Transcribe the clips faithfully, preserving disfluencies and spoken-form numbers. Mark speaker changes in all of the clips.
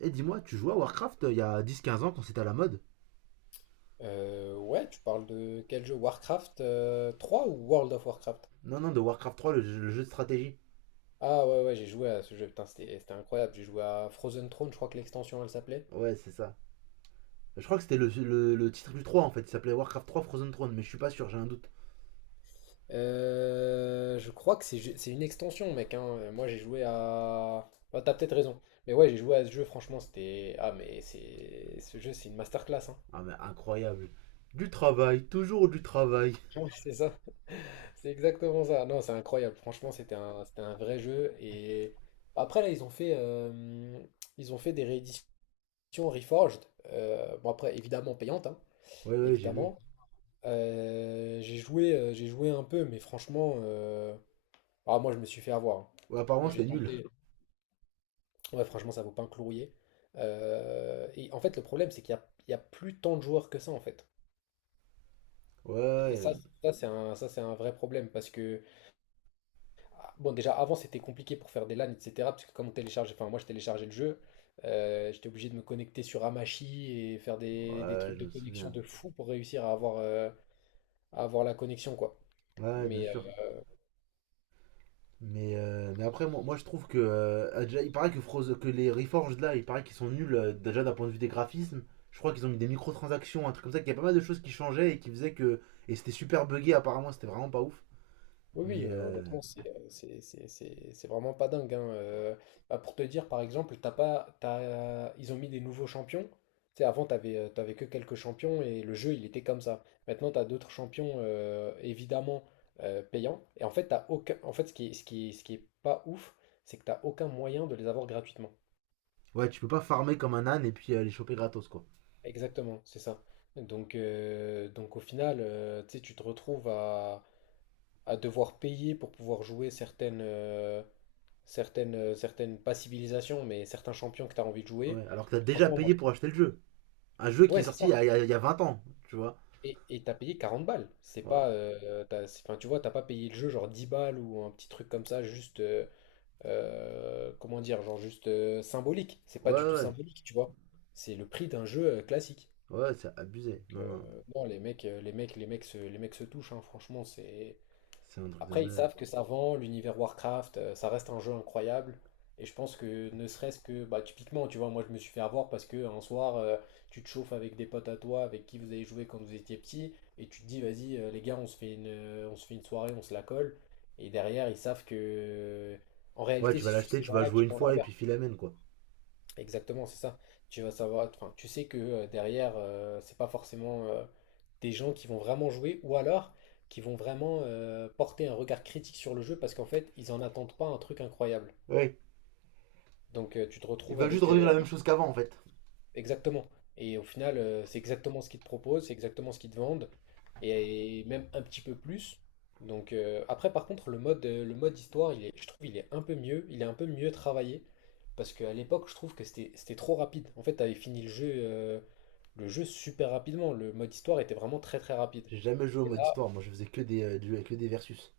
Speaker 1: Et dis-moi, tu jouais à Warcraft euh, il y a dix, quinze ans quand c'était à la mode?
Speaker 2: Euh, ouais, tu parles de quel jeu? Warcraft euh, trois ou World of Warcraft?
Speaker 1: Non, non, de Warcraft trois, le, jeu- le jeu de stratégie.
Speaker 2: Ah ouais, ouais, j'ai joué à ce jeu, putain, c'était c'était incroyable. J'ai joué à Frozen Throne, je crois que l'extension elle s'appelait.
Speaker 1: Ouais, c'est ça. Je crois que c'était le, le- le titre du trois en fait, il s'appelait Warcraft trois Frozen Throne, mais je suis pas sûr, j'ai un doute.
Speaker 2: Euh, je crois que c'est ju- c'est une extension, mec, hein. Euh, Moi j'ai joué à. Bah, t'as peut-être raison. Mais ouais, j'ai joué à ce jeu, franchement, c'était. Ah, mais c'est. Ce jeu, c'est une masterclass, hein.
Speaker 1: Ah mais incroyable. Du travail, toujours du travail.
Speaker 2: Ouais, c'est ça, c'est exactement ça. Non, c'est incroyable, franchement, c'était un, c'était un vrai jeu. Et après, là, ils ont fait, euh, ils ont fait des rééditions. Version Reforged, euh, bon après évidemment payante, hein,
Speaker 1: Ouais, ouais, j'ai vu.
Speaker 2: évidemment. Euh, j'ai joué, euh, j'ai joué un peu, mais franchement, euh, ah, moi je me suis fait avoir, hein.
Speaker 1: Ouais, apparemment c'était
Speaker 2: J'ai
Speaker 1: nul.
Speaker 2: tenté, ouais franchement ça vaut pas un clouier. Euh, et en fait le problème c'est qu'il y a, il y a plus tant de joueurs que ça en fait.
Speaker 1: Ouais,
Speaker 2: Et
Speaker 1: ouais,
Speaker 2: ça, ça c'est un, ça c'est un vrai problème parce que ah, bon déjà avant c'était compliqué pour faire des LAN et cetera. Parce que comme on télécharge, enfin moi je téléchargeais le jeu, euh, j'étais obligé de me connecter sur Amashi et faire des, des
Speaker 1: ouais,
Speaker 2: trucs
Speaker 1: je
Speaker 2: de
Speaker 1: me
Speaker 2: connexion
Speaker 1: souviens.
Speaker 2: de fou pour réussir à avoir euh, à avoir la connexion, quoi.
Speaker 1: Ouais, bien
Speaker 2: Mais euh,
Speaker 1: sûr. Mais, euh, mais après, moi, moi je trouve que. euh, Déjà, il paraît que, Froze- que les Reforged là, il paraît qu'ils sont nuls euh, déjà d'un point de vue des graphismes. Je crois qu'ils ont mis des microtransactions, un truc comme ça, qu'il y a pas mal de choses qui changeaient et qui faisaient que. Et c'était super buggé apparemment, c'était vraiment pas ouf.
Speaker 2: oui, oui,
Speaker 1: Mais
Speaker 2: euh,
Speaker 1: euh,
Speaker 2: honnêtement, c'est euh, c'est- c'est- c'est- c'est vraiment pas dingue, hein. Euh, bah, pour te dire, par exemple, t'as pas, t'as- ils ont mis des nouveaux champions. Tu sais, avant, t'avais, euh, t'avais que quelques champions et le jeu, il était comme ça. Maintenant, t'as d'autres champions, euh, évidemment, euh, payants. Et en fait, t'as aucun... en fait, ce qui, est- ce qui, est- ce qui est pas ouf, c'est que t'as aucun moyen de les avoir gratuitement.
Speaker 1: ouais, tu peux pas farmer comme un âne et puis euh, les choper gratos quoi.
Speaker 2: Exactement, c'est ça. Donc, euh, donc au final, euh, tu sais, tu te retrouves à à devoir payer pour pouvoir jouer certaines, euh, certaines, euh, certaines, pas civilisations, mais certains champions que tu as envie de jouer.
Speaker 1: Ouais, alors que t'as déjà
Speaker 2: Franchement, moi,
Speaker 1: payé
Speaker 2: je-
Speaker 1: pour acheter le jeu. Un jeu qui
Speaker 2: ouais,
Speaker 1: est
Speaker 2: c'est
Speaker 1: sorti
Speaker 2: ça.
Speaker 1: il y a, il y a- il y a vingt ans, tu vois.
Speaker 2: Et, et t'as payé quarante balles. C'est
Speaker 1: Ouais,
Speaker 2: pas, euh, t'as- c'est- Enfin, tu vois, t'as pas payé le jeu genre dix balles ou un petit truc comme ça, juste, euh, euh, comment dire, genre juste euh, symbolique. C'est pas
Speaker 1: ouais, ouais,
Speaker 2: du tout
Speaker 1: ouais,
Speaker 2: symbolique, tu vois. C'est le prix d'un jeu euh, classique.
Speaker 1: ouais, c'est
Speaker 2: Donc,
Speaker 1: abusé. Non,
Speaker 2: euh,
Speaker 1: non,
Speaker 2: non, les mecs, euh, les mecs, les mecs se, les mecs se touchent, hein. Franchement, c'est.
Speaker 1: c'est un truc de
Speaker 2: Après, ils
Speaker 1: malade.
Speaker 2: savent que ça vend, l'univers Warcraft, euh, ça reste un jeu incroyable. Et je pense que ne serait-ce que, bah, typiquement, tu vois, moi je me suis fait avoir parce que un soir, euh, tu te chauffes avec des potes à toi, avec qui vous avez joué quand vous étiez petit, et tu te dis, vas-y, euh, les gars, on se fait une, euh, on se fait une soirée, on se la colle. Et derrière, ils savent que, en
Speaker 1: Ouais,
Speaker 2: réalité,
Speaker 1: tu vas
Speaker 2: c'est sur
Speaker 1: l'acheter,
Speaker 2: ces
Speaker 1: tu vas
Speaker 2: gens-là
Speaker 1: jouer
Speaker 2: qu'ils
Speaker 1: une
Speaker 2: font leur
Speaker 1: fois et puis
Speaker 2: beurre.
Speaker 1: filamène quoi.
Speaker 2: Exactement, c'est ça. Tu vas savoir, enfin, tu sais que euh, derrière, euh, c'est pas forcément euh, des gens qui vont vraiment jouer ou alors qui vont vraiment euh, porter un regard critique sur le jeu parce qu'en fait, ils en attendent pas un truc incroyable.
Speaker 1: Ouais,
Speaker 2: Donc, euh, tu te
Speaker 1: ils
Speaker 2: retrouves
Speaker 1: veulent juste
Speaker 2: avec
Speaker 1: revivre
Speaker 2: euh,
Speaker 1: la même chose qu'avant en fait.
Speaker 2: Exactement. Et au final, euh, c'est exactement ce qu'ils te proposent, c'est exactement ce qu'ils te vendent, et et même un petit peu plus. Donc euh, après, par contre, le mode, euh, le mode histoire, il est, je trouve, il est un peu mieux, il est un peu mieux travaillé, parce qu'à l'époque, je trouve que c'était, c'était trop rapide. En fait, t'avais fini le jeu, euh, le jeu super rapidement. Le mode histoire était vraiment très très rapide.
Speaker 1: J'ai jamais joué au
Speaker 2: Et
Speaker 1: mode
Speaker 2: là,
Speaker 1: histoire, moi je faisais que des, euh, des- que des versus.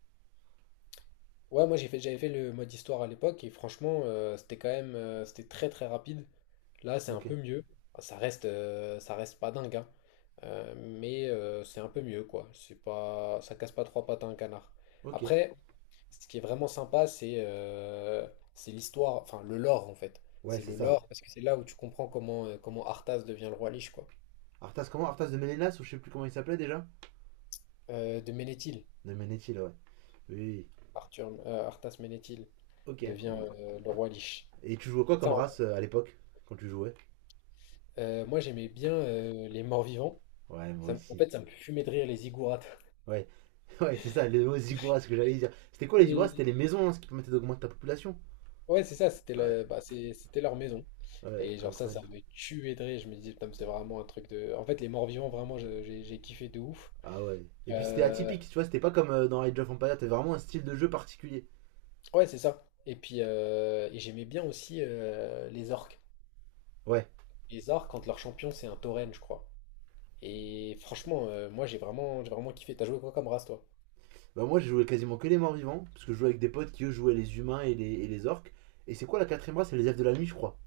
Speaker 2: Ouais, moi j'ai fait, j'avais fait le mode histoire à l'époque et franchement, euh, c'était quand même, euh, c'était très très rapide. Là, c'est un
Speaker 1: Ok,
Speaker 2: peu mieux. Enfin, ça reste, euh, ça reste pas dingue, hein. Euh, mais euh, c'est un peu mieux, quoi. C'est pas, ça casse pas trois pattes à un canard.
Speaker 1: ok.
Speaker 2: Après, ce qui est vraiment sympa, c'est euh, c'est l'histoire, enfin le lore en fait.
Speaker 1: Ouais,
Speaker 2: C'est
Speaker 1: c'est
Speaker 2: le
Speaker 1: ça.
Speaker 2: lore parce que c'est là où tu comprends comment euh, comment Arthas devient le roi Lich, quoi.
Speaker 1: Arthas, comment Arthas de Ménélas ou je sais plus comment il s'appelait déjà?
Speaker 2: Euh, de Ménéthil.
Speaker 1: De Ménétil, ouais. Oui, oui, oui.
Speaker 2: Arthur, euh, Arthas Ménéthil
Speaker 1: Ok.
Speaker 2: devient
Speaker 1: Mm.
Speaker 2: euh, le roi Lich.
Speaker 1: Et tu jouais quoi
Speaker 2: Et
Speaker 1: comme
Speaker 2: ça.
Speaker 1: race euh, à l'époque? Quand tu jouais.
Speaker 2: Heu, moi, j'aimais bien, heu, les morts-vivants.
Speaker 1: Ouais, moi
Speaker 2: Ça me En
Speaker 1: aussi.
Speaker 2: fait, ça me fumait de rire les ziggourats.
Speaker 1: Ouais, ouais, c'est ça, les mots Ziggurat, ce que j'allais dire. C'était quoi les Ziggurat? C'était
Speaker 2: Les
Speaker 1: les maisons, hein, ce qui permettait d'augmenter ta population.
Speaker 2: Ouais, c'est ça, c'était
Speaker 1: Ouais,
Speaker 2: le bah, c'est c'était leur maison
Speaker 1: ouais,
Speaker 2: et genre ça, ça
Speaker 1: incroyable.
Speaker 2: me tuait de rire. Je me disais: «Putain, mais c'est vraiment un truc de» en fait, les morts-vivants, vraiment, je j'ai j'ai kiffé de ouf.
Speaker 1: Ah ouais. Et
Speaker 2: Heu,
Speaker 1: puis c'était atypique, tu vois, c'était pas comme euh, dans Age of Empires, t'avais vraiment un style de jeu particulier.
Speaker 2: ouais, c'est ça et puis, heu et j'aimais bien aussi, heu, les orques.
Speaker 1: Ouais,
Speaker 2: Les orques, quand leur champion, c'est un tauren, je crois et franchement, heu, moi, j'ai vraiment j'ai vraiment kiffé. T'as joué quoi comme race, toi?
Speaker 1: bah moi, j'ai joué quasiment que les morts vivants, parce que je jouais avec des potes qui eux jouaient les humains et les, et les orques. Et c'est quoi la quatrième race? C'est les elfes de la nuit, je crois.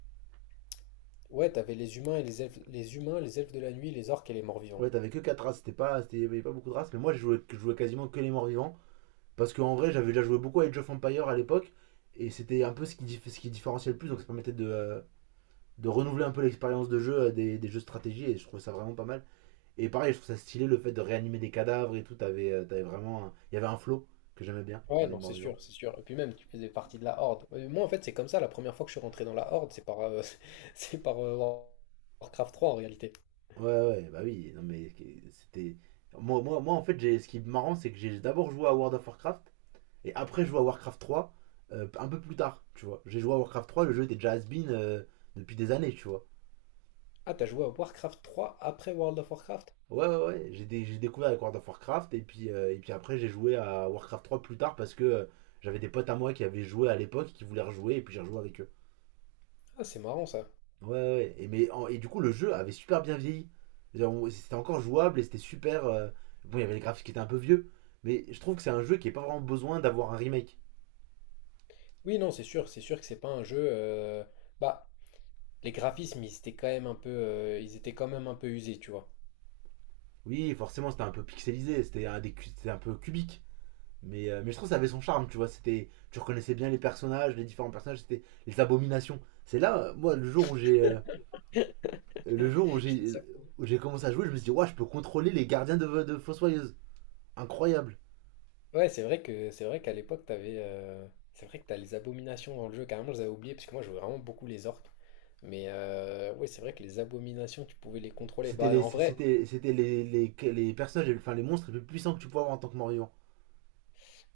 Speaker 2: Ouais, t'avais les humains et les elfes les humains, les elfes de la nuit, les orques et les morts-vivants.
Speaker 1: Ouais, t'avais que quatre races, c'était pas, c'était- il y avait pas beaucoup de races, mais moi, je jouais, je jouais quasiment que les morts vivants, parce qu'en vrai, j'avais déjà joué beaucoup à Age of Empires à l'époque, et c'était un peu ce qui, dif- ce qui différenciait le plus, donc ça permettait de, euh, de renouveler un peu l'expérience de jeu euh, des, des jeux de stratégie, et je trouvais ça vraiment pas mal. Et pareil, je trouve ça stylé le fait de réanimer des cadavres et tout, t'avais, euh, t'avais vraiment. un- Il y avait un flow que j'aimais bien
Speaker 2: Ouais,
Speaker 1: dans les
Speaker 2: non, c'est
Speaker 1: morts vivants.
Speaker 2: sûr, c'est sûr. Et puis même, tu faisais partie de la Horde. Euh, Moi, en fait, c'est comme ça. La première fois que je suis rentré dans la Horde, c'est par, euh, c'est par euh, War- Warcraft trois en réalité.
Speaker 1: Ouais, ouais, bah oui, non mais que- c'était. Moi, moi, moi, en fait, j'ai ce qui est marrant, c'est que j'ai d'abord joué à World of Warcraft et après joué à Warcraft trois euh, un peu plus tard, tu vois. J'ai joué à Warcraft trois, le jeu était déjà has-been euh, depuis des années, tu vois.
Speaker 2: Ah, t'as joué à Warcraft trois après World of Warcraft?
Speaker 1: Ouais, ouais, ouais, j'ai dé- j'ai découvert avec World of Warcraft et puis, euh, et puis après, j'ai joué à Warcraft trois plus tard parce que euh, j'avais des potes à moi qui avaient joué à l'époque, qui voulaient rejouer et puis j'ai rejoué avec eux.
Speaker 2: Ah, c'est marrant ça.
Speaker 1: Ouais, ouais, ouais. Et, mais, en- et du coup, le jeu avait super bien vieilli. C'est-à-dire, on- c'était encore jouable et c'était super. euh, Bon, il y avait les graphismes qui étaient un peu vieux, mais je trouve que c'est un jeu qui n'a pas vraiment besoin d'avoir un remake.
Speaker 2: Oui, non, c'est sûr, c'est sûr que c'est pas un jeu. euh, Bah, les graphismes, ils étaient quand même un peu, euh, ils étaient quand même un peu usés, tu vois.
Speaker 1: Oui, forcément, c'était un peu pixelisé, c'était un, des cu- c'était un peu cubique, mais, euh, mais je trouve que ça avait son charme, tu vois. C'était, tu reconnaissais bien les personnages, les différents personnages, c'était les abominations. C'est là, euh, moi, le jour où j'ai euh, le jour où j'ai où j'ai commencé à jouer, je me suis dit, ouais, je peux contrôler les gardiens de, de Fossoyeuse. Incroyable.
Speaker 2: Ouais, c'est vrai que c'est vrai qu'à l'époque, t'avais, euh, c'est vrai que t'as les abominations dans le jeu. Carrément, je les avais oubliées parce que moi, je jouais vraiment beaucoup les orques. Mais euh, ouais, c'est vrai que les abominations, tu pouvais les contrôler.
Speaker 1: C'était
Speaker 2: Bah,
Speaker 1: les,
Speaker 2: en vrai,
Speaker 1: c'était, c'était les, les, les personnages, enfin les monstres les plus puissants que tu pouvais avoir en tant que mort-vivant.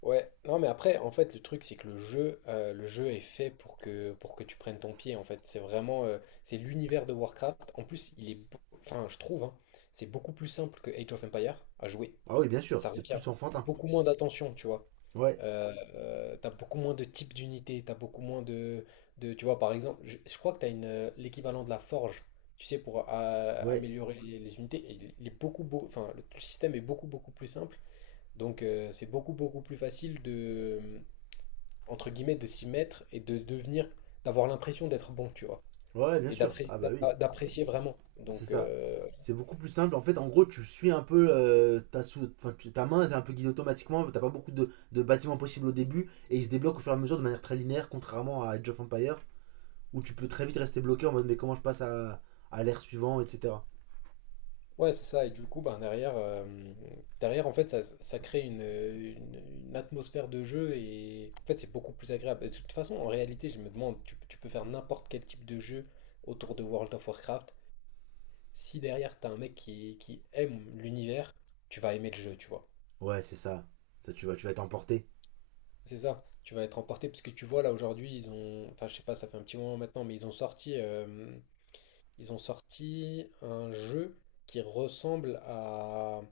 Speaker 2: ouais. Non, mais après, en fait, le truc, c'est que le jeu, euh, le jeu est fait pour que pour que tu prennes ton pied. En fait, c'est vraiment, euh, c'est l'univers de Warcraft. En plus, il est, beau- enfin, je trouve, hein, c'est beaucoup plus simple que Age of Empire à jouer.
Speaker 1: Ah oui, bien sûr,
Speaker 2: Ça
Speaker 1: c'est
Speaker 2: requiert
Speaker 1: plus enfantin.
Speaker 2: beaucoup moins d'attention, tu vois.
Speaker 1: Ouais,
Speaker 2: Euh, Oui. Euh, t'as beaucoup moins de types d'unités, t'as beaucoup moins de, de- tu vois, par exemple, je, je crois que t'as une, euh, l'équivalent de la forge, tu sais, pour euh,
Speaker 1: ouais,
Speaker 2: améliorer les, les unités. Et il, il est beaucoup, beau, enfin, le, le système est beaucoup, beaucoup plus simple. Donc, euh, c'est beaucoup, beaucoup plus facile de, euh, entre guillemets, de s'y mettre et de devenir, d'avoir l'impression d'être bon, tu vois.
Speaker 1: ouais, bien
Speaker 2: Et
Speaker 1: sûr.
Speaker 2: d'apré-
Speaker 1: Ah bah oui,
Speaker 2: d'apprécier vraiment.
Speaker 1: c'est
Speaker 2: Donc,
Speaker 1: ça.
Speaker 2: euh,
Speaker 1: C'est beaucoup plus simple. En fait, en gros, tu suis un peu euh, ta, sou- enfin, tu- ta main, c'est un peu guidée automatiquement. T'as pas beaucoup de, de bâtiments possibles au début et ils se débloquent au fur et à mesure de manière très linéaire, contrairement à Age of Empire où tu peux très vite rester bloqué en mode mais comment je passe à, à l'ère suivante, et cetera.
Speaker 2: Ouais, c'est ça. Et du coup, ben, derrière, euh, derrière, en fait, ça, ça crée une, une- une atmosphère de jeu et en fait, c'est beaucoup plus agréable. Et de toute façon, en réalité, je me demande, tu, tu peux faire n'importe quel type de jeu autour de World of Warcraft. Si derrière, t'as un mec qui, qui aime l'univers, tu vas aimer le jeu, tu vois.
Speaker 1: Ouais, c'est ça. Ça, tu vas, tu vas t'emporter.
Speaker 2: C'est ça. Tu vas être emporté parce que tu vois, là, aujourd'hui, ils ont, enfin, je sais pas, ça fait un petit moment maintenant, mais ils ont sorti euh, ils ont sorti un jeu qui ressemble à...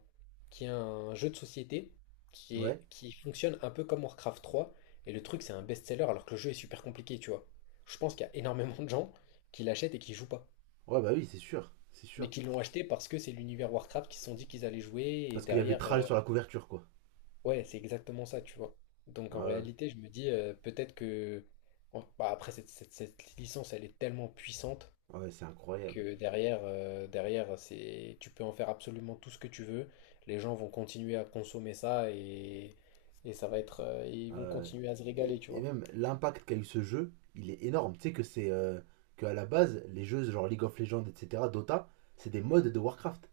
Speaker 2: qui est un jeu de société qui est...
Speaker 1: Ouais,
Speaker 2: qui fonctionne un peu comme Warcraft trois. Et le truc, c'est un best-seller alors que le jeu est super compliqué, tu vois. Je pense qu'il y a énormément de gens qui l'achètent et qui jouent pas.
Speaker 1: ouais, bah oui, c'est sûr, c'est
Speaker 2: Mais
Speaker 1: sûr.
Speaker 2: qui l'ont acheté parce que c'est l'univers Warcraft qui se sont dit qu'ils allaient jouer. Et
Speaker 1: Parce qu'il y avait
Speaker 2: derrière,
Speaker 1: Tral
Speaker 2: euh,
Speaker 1: sur la couverture, quoi.
Speaker 2: ouais, c'est exactement ça, tu vois. Donc en
Speaker 1: Ouais,
Speaker 2: réalité, je me dis euh, peut-être que... Bon, bah, après, cette, cette cette licence, elle est tellement puissante
Speaker 1: ouais, c'est incroyable.
Speaker 2: que derrière, euh, derrière c'est, tu peux en faire absolument tout ce que tu veux. Les gens vont continuer à consommer ça et, et ça va être, euh, ils vont
Speaker 1: Ouais.
Speaker 2: continuer à se
Speaker 1: et,
Speaker 2: régaler, tu
Speaker 1: et
Speaker 2: vois.
Speaker 1: même l'impact qu'a eu ce jeu, il est énorme. Tu sais que c'est euh, que à la base, les jeux genre League of Legends, et cetera, Dota, c'est des modes de Warcraft.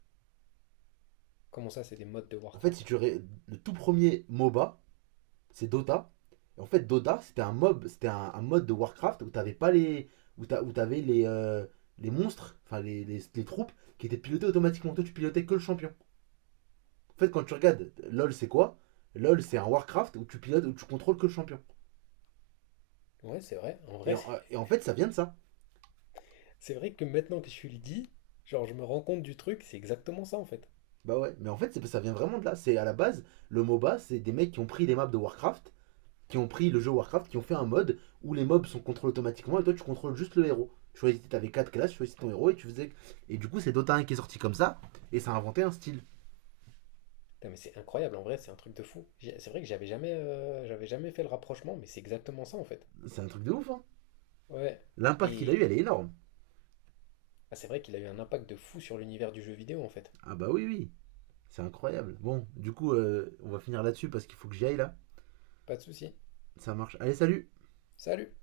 Speaker 2: Comment ça, c'est des modes de
Speaker 1: En fait, si
Speaker 2: Warcraft?
Speaker 1: tu ré- le tout premier MOBA, c'est Dota. En fait, Dota, c'était un mob, c'était un, un mode de Warcraft où t'avais pas les, où t'a- où t'avais les, euh, les monstres, enfin les, les, les troupes qui étaient pilotées automatiquement. Toi, tu pilotais que le champion. En fait, quand tu regardes LoL, c'est quoi? LoL, c'est un Warcraft où tu pilotes, où tu contrôles que le champion.
Speaker 2: Ouais, c'est vrai. En
Speaker 1: Et
Speaker 2: vrai,
Speaker 1: en,
Speaker 2: c'est
Speaker 1: et en fait, ça vient de ça.
Speaker 2: c'est vrai que maintenant que je le dis, genre, je me rends compte du truc, c'est exactement ça en fait.
Speaker 1: Bah ouais, mais en fait, c'est- ça vient vraiment de là. C'est à la base, le MOBA, c'est des mecs qui ont pris les maps de Warcraft, qui ont pris le jeu Warcraft, qui ont fait un mode où les mobs sont contrôlés automatiquement et toi, tu contrôles juste le héros. Tu choisissais, t'avais quatre classes, tu choisissais ton héros et tu faisais. Et du coup, c'est Dota un qui est sorti comme ça et ça a inventé un style.
Speaker 2: Putain, mais c'est incroyable, en vrai, c'est un truc de fou. J'ai- C'est vrai que j'avais jamais, euh, j'avais jamais fait le rapprochement, mais c'est exactement ça en fait.
Speaker 1: C'est un truc de ouf, hein.
Speaker 2: Ouais.
Speaker 1: L'impact qu'il a eu,
Speaker 2: Et
Speaker 1: elle est énorme.
Speaker 2: ah, c'est vrai qu'il a eu un impact de fou sur l'univers du jeu vidéo en fait.
Speaker 1: Ah bah oui, oui, c'est incroyable. Bon, du coup, euh, on va finir là-dessus parce qu'il faut que j'y aille là.
Speaker 2: Pas de souci.
Speaker 1: Ça marche. Allez, salut!
Speaker 2: Salut!